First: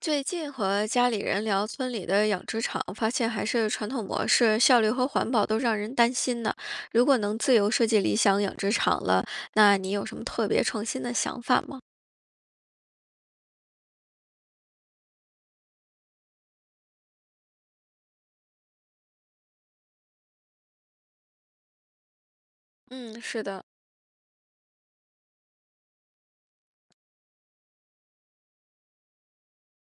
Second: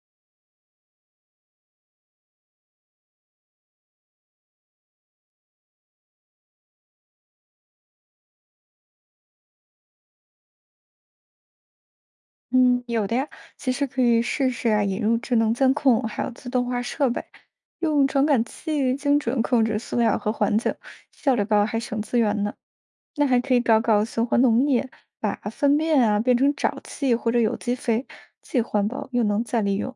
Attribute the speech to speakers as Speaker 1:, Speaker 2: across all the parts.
Speaker 1: 最近和家里人聊村里的养殖场，发现还是传统模式，效率和环保都让人担心呢。如果能自由设计理想养殖场了，那你有什么特别创新的想法吗？
Speaker 2: 嗯，有的呀，其实可以试试啊，引入智能监控，还有自动化设备，用传感器精准控制饲料和环境，效率高还省资源呢。
Speaker 1: 嗯，
Speaker 2: 那还
Speaker 1: 是
Speaker 2: 可以
Speaker 1: 的，
Speaker 2: 搞搞循环农业，把粪便啊变成沼气或者有机肥，既环保又能再利用。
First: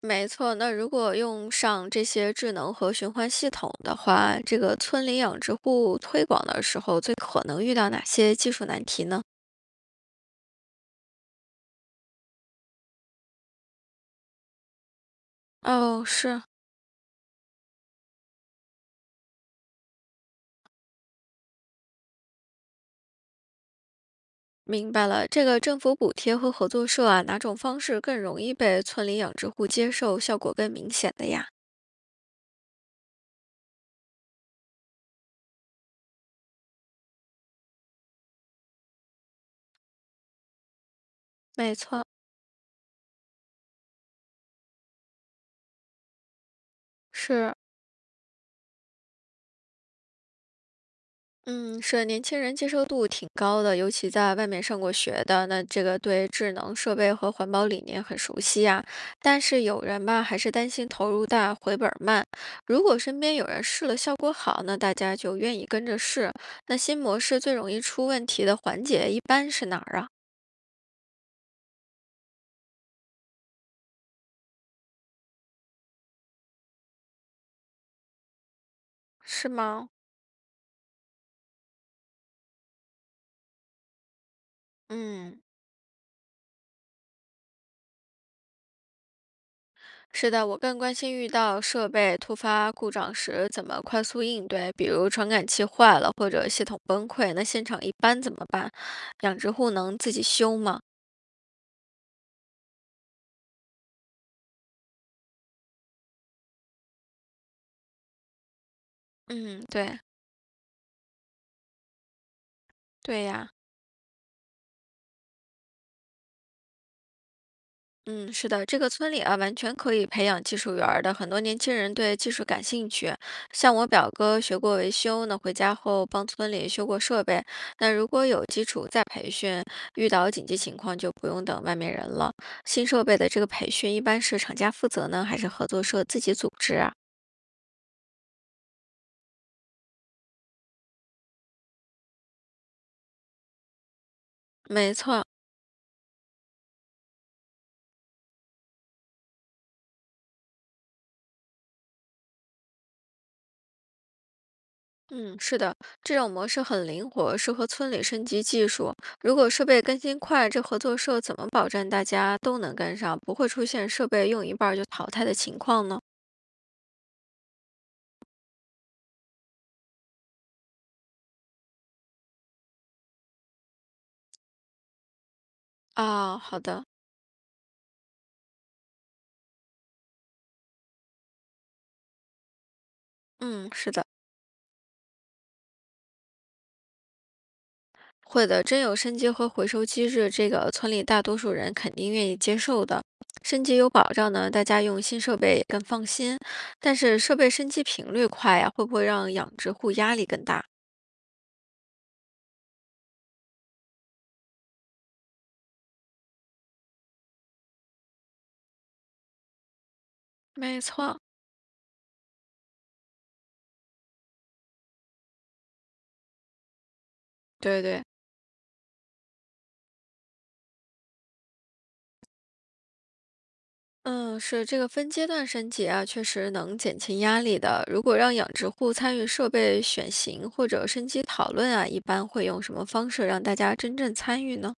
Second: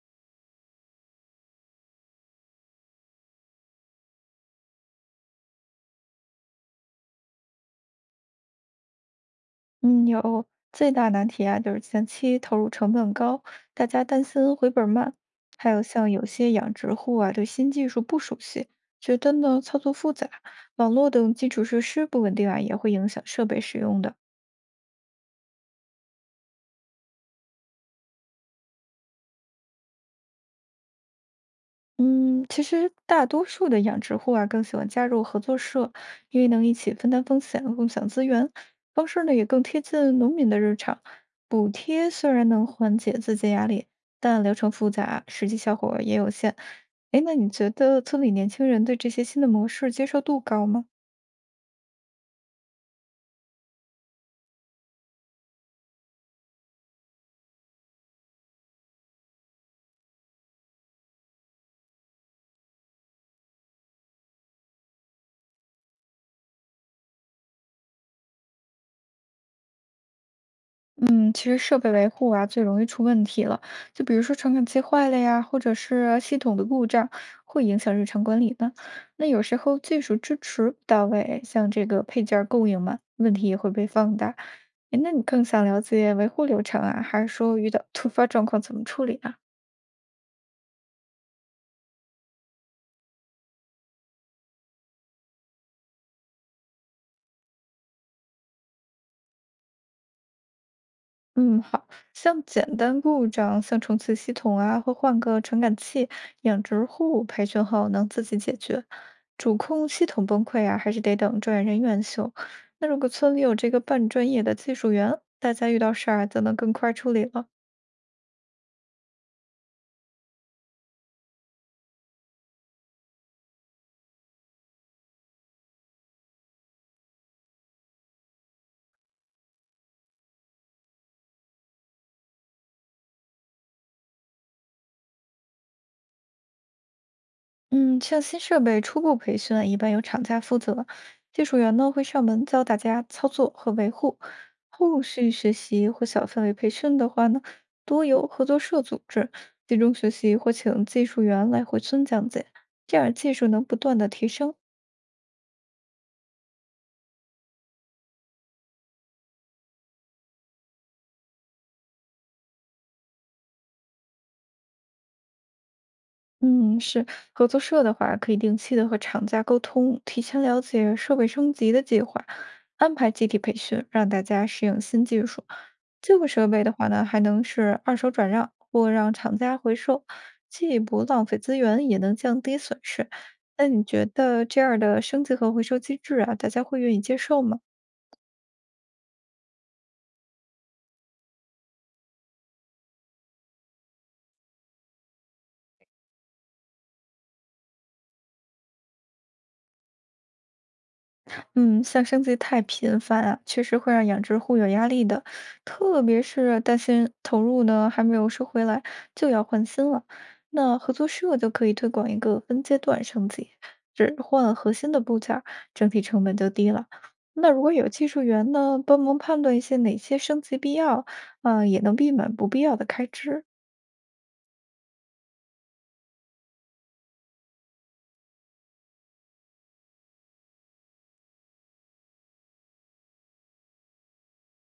Speaker 1: 没错，那如果用上这些智能和循环系统的话，这个村里养殖户推广的时候，最可能遇到哪些技术难题呢？
Speaker 2: 嗯，有最大难题啊，就是前期投入成本高，大家担心回本儿慢，还有
Speaker 1: 哦，
Speaker 2: 像有
Speaker 1: 是
Speaker 2: 些养殖户啊，对新技术不熟悉，觉得呢操作复杂，网络等基础设施不稳定啊，也会影响设备使用的。
Speaker 1: 明白了，这个政府补贴和合作社啊，哪种方式更容易被村里养殖户接受，效果更明显的呀？
Speaker 2: 嗯，其实大多数的养殖户啊，更喜欢加入合作社，因为能一起分担风险、共享资源，方式呢也更贴近农民的日常。补
Speaker 1: 没错，
Speaker 2: 贴虽然能缓解资金压力，但流程复杂，实际效果也有限。哎，那你
Speaker 1: 是
Speaker 2: 觉得村里年轻人对这些新的模式接受度高吗？
Speaker 1: 嗯，是年轻人接受度挺高的，尤其在外面上过学的，那这个对智能设备和环保理念很熟悉啊。但是有人吧，还是担心投入大回本儿慢。如果身边有人试了效果好，那大家就愿意跟着试。那新模式最容易出问题的环节一般是哪儿啊？
Speaker 2: 嗯，其实设备维护啊，最容易出问题了。就比如说传感器坏了呀，或者是系统的故障，会影响日常管理的。那有
Speaker 1: 是
Speaker 2: 时候
Speaker 1: 吗？
Speaker 2: 技术支持不到位，像这个配件儿供应嘛，问题也会被放大。哎，那你
Speaker 1: 嗯。
Speaker 2: 更想了解维护流程啊，还是说遇到突发状况怎么处理啊？
Speaker 1: 是的，我更关心遇到设备突发故障时怎么快速应对，比如传感器坏了或者系统崩溃，那现场一般怎么办？养殖户能自己修吗？
Speaker 2: 嗯，好，像简单故障，像重启系统啊，或换个传感器、养殖户培训后能自己解决。主
Speaker 1: 嗯，
Speaker 2: 控
Speaker 1: 对，
Speaker 2: 系统崩溃啊，还是得等专业人员修。那如果
Speaker 1: 对
Speaker 2: 村里
Speaker 1: 呀。
Speaker 2: 有这个半专业的技术员，大家遇到事儿啊就能更快处理了。
Speaker 1: 嗯，是的，这个村里啊，完全可以培养技术员儿的，很多年轻人对技术感兴趣。像我表哥学过维修呢，回家后帮村里修过设备。那如果有基础再培训，遇到紧急情况就不用等外面人了。新设备的这个培训一般是厂家负责呢，还是合作社自己组织啊？
Speaker 2: 嗯，像新设备初步培训啊一般由厂家负责，技术员呢会上门教大家操作和维护。
Speaker 1: 没
Speaker 2: 后
Speaker 1: 错，
Speaker 2: 续学习或小范围培训的话呢，多由合作社组织，集中学习或请技术员来回村讲解，这样技术能不断的提升。
Speaker 1: 嗯，是的，这种模式很灵活，适合村里升级技术。如果设备更新快，这合作社怎么保证大家都能跟上，不会出现设备用一半儿就淘汰的情况呢？
Speaker 2: 嗯，是合作社的话，可以定期的和厂家沟通，提前了解设备升级的计划，安排集体培训，让大家适应新技术。旧
Speaker 1: 啊，
Speaker 2: 设
Speaker 1: 好
Speaker 2: 备的
Speaker 1: 的，
Speaker 2: 话呢，还能是二手转让或让厂家回收，既不浪费资源，也能降低损失。那
Speaker 1: 嗯，
Speaker 2: 你
Speaker 1: 是的，
Speaker 2: 觉得这样的升级和回收机制啊，大家会愿意接受吗？
Speaker 1: 会的，真有升级和回收机制，这个村里大多数人肯定愿意接受的。升级有保障呢，大家用新设备也更放心。但是设备升级频率快呀，会不会让养殖户压力更大？
Speaker 2: 嗯，像升级太频繁啊，确实会让养殖户有压力的，特别是担心投入呢还没有收回来，就要换新了。那
Speaker 1: 没
Speaker 2: 合作
Speaker 1: 错，
Speaker 2: 社就可以推广一个分阶段升级，只换核心的部件儿，整体成本就低了。那如果
Speaker 1: 对
Speaker 2: 有
Speaker 1: 对。
Speaker 2: 技术员呢，帮忙判断一些哪些升级必要，啊、也能避免不必要的开支。
Speaker 1: 嗯，是这个分阶段升级啊，确实能减轻压力的。如果让养殖户参与设备选型或者升级讨论啊，一般会用什么方式让大家真正参与呢？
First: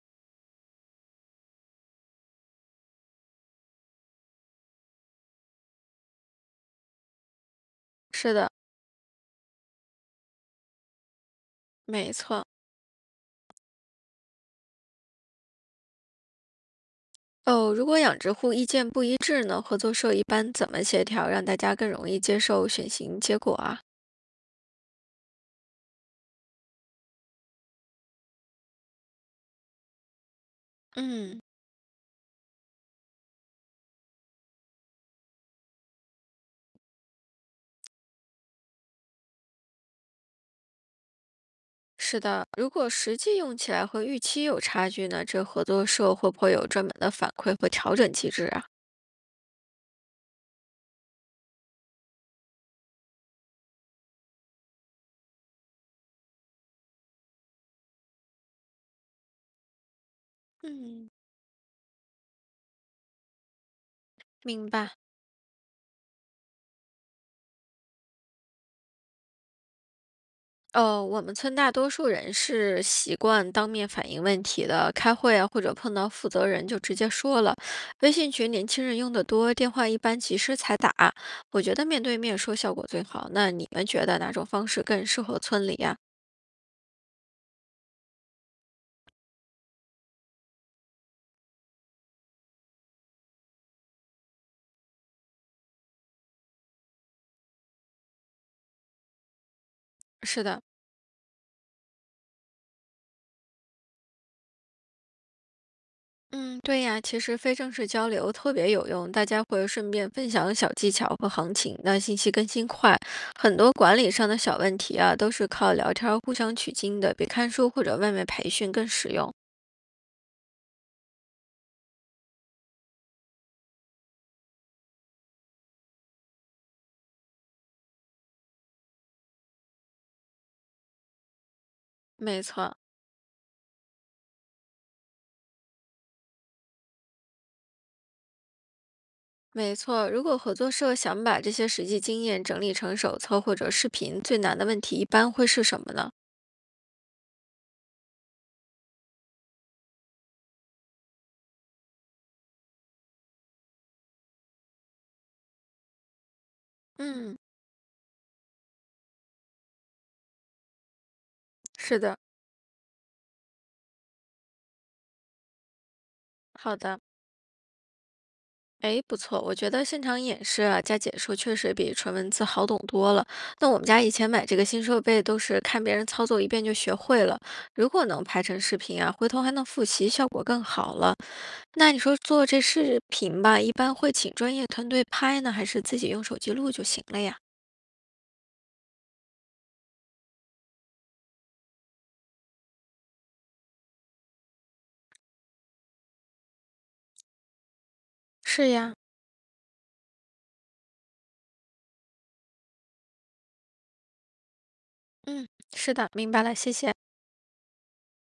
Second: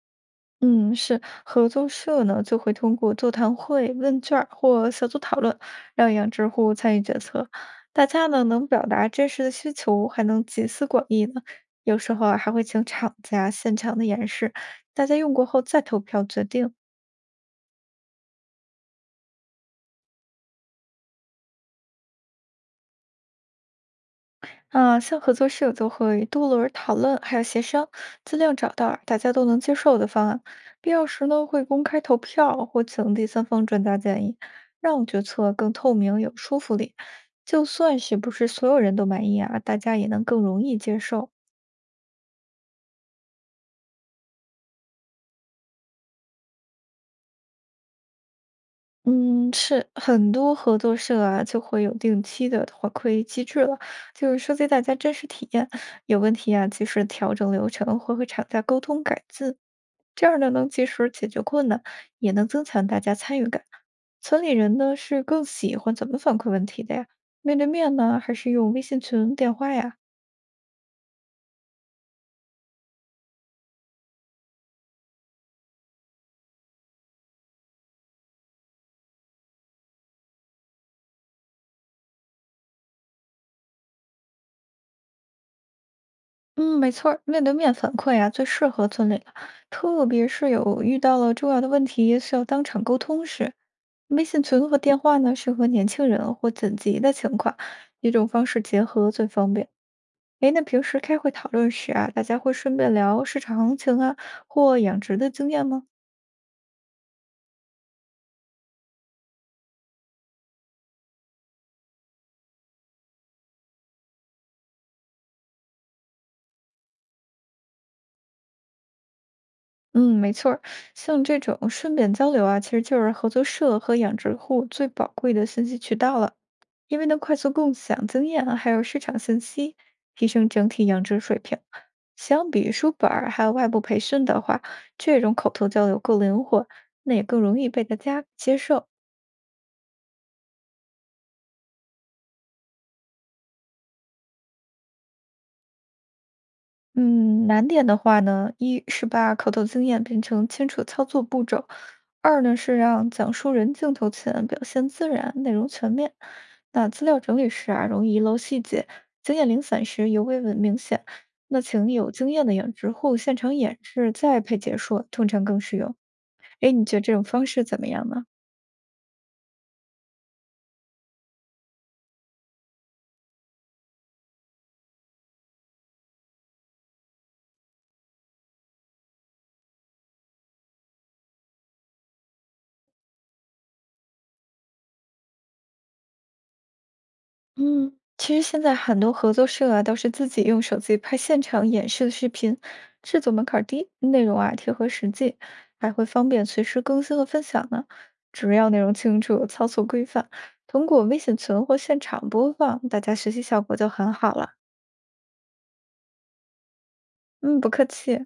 Speaker 2: 嗯，是合作社呢，就会通过座谈会、问卷儿或小组讨论，让养殖户参与决策。大家
Speaker 1: 是
Speaker 2: 呢
Speaker 1: 的，
Speaker 2: 能表达真实的需求，还能集思广益呢。有时
Speaker 1: 没
Speaker 2: 候啊
Speaker 1: 错。
Speaker 2: 还会请厂家现场的演示，大家用过后再投票决定。
Speaker 1: 哦，如果养殖户意见不一致呢，合作社一般怎么协调，让大家更容易接受选型结果啊？
Speaker 2: 啊，像合作社就会多轮儿讨论，还有协商，尽量找到大家都能接受的方案。必要时
Speaker 1: 嗯，
Speaker 2: 呢，会公开投票或请第三方专家建议，让决策更透明、有说服力。就算是不是所有人都满意啊，大家也能更容易接受。
Speaker 1: 是的，如果实际用起来和预期有差距呢，这合作社会不会有专门的反馈和调整机制啊？
Speaker 2: 嗯，是很多合作社啊，就会有定期的回馈机制了，就是收集大家真实体验，有问题啊，及时调整流程，或和厂家沟通改进，这样呢能及时
Speaker 1: 嗯，
Speaker 2: 解决困难，也能增强大家参与感。村里
Speaker 1: 明
Speaker 2: 人呢
Speaker 1: 白。
Speaker 2: 是更喜欢怎么反馈问题的呀？面对面呢，还是用微信群、电话呀？
Speaker 1: 哦，我们村大多数人是习惯当面反映问题的，开会啊或者碰到负责人就直接说了。微信群年轻人用的多，电话一般及时才打。我觉得面对面说效果最好。那你们觉得哪种方式更适合村里呀？
Speaker 2: 嗯，没错儿，面对面反馈啊，最适合村里了。特别是有遇到了重要的问题，需要当场沟通时，微信群和电话呢，适合年轻人或紧急的情况，一种方式结合最方便。
Speaker 1: 是
Speaker 2: 诶，那
Speaker 1: 的，
Speaker 2: 平时开会讨论时啊，大家会顺便聊市场行情啊，或养殖的经验吗？
Speaker 1: 嗯，对呀，其实非正式交流特别有用，大家会顺便分享小技巧和行情，那信息更新快。很多管理上的小问题啊，都是靠聊天儿互相取经的，比看书或者外面培训更实用。
Speaker 2: 嗯，没错儿，像这种顺便交流啊，其实就是合作社和养殖户最宝贵的信息渠道了，因为能快速共享经验啊，还有市场信息，提升整体养殖水平。
Speaker 1: 没
Speaker 2: 相比
Speaker 1: 错，
Speaker 2: 书本儿还有外部培训的话，这种口头交流更灵活，那也更容易被大家接受。
Speaker 1: 没错。如果合作社想把这些实际经验整理成手册或者视频，最难的问题一般会是什么呢？
Speaker 2: 嗯，难点的话呢，一是把口头经验变成清楚操作步骤，二呢是让讲述人镜头前表现自然，内容全面。那资料整
Speaker 1: 嗯，
Speaker 2: 理时啊，容易遗漏细节，经验零散时尤为文明显。那请
Speaker 1: 是
Speaker 2: 有
Speaker 1: 的，
Speaker 2: 经验的养殖户现场演示再配解说，通常更适用。哎，
Speaker 1: 好
Speaker 2: 你觉
Speaker 1: 的。
Speaker 2: 得这种方式怎么样呢？
Speaker 1: 哎，不错，我觉得现场演示啊，加解说确实比纯文字好懂多了。那我们家以前买这个新设备都是看别人操作一遍就学会了，如果能拍成视频啊，回头还能复习，效果更好了。那你说做这视频吧，一般会请专业团队拍呢，还是自己用手机录就行了呀？
Speaker 2: 嗯，其实现在很多合作社啊，都是自己用手机拍现场演示的视频，制作门槛儿低，内容啊贴合实际，还会方便随时更新和分享呢。主要
Speaker 1: 是
Speaker 2: 内容
Speaker 1: 呀，
Speaker 2: 清楚，操作规范，通过微信群或现场播放，大家学习效果就很好了。
Speaker 1: 嗯，是的，明白了，谢谢。
Speaker 2: 嗯，不客气。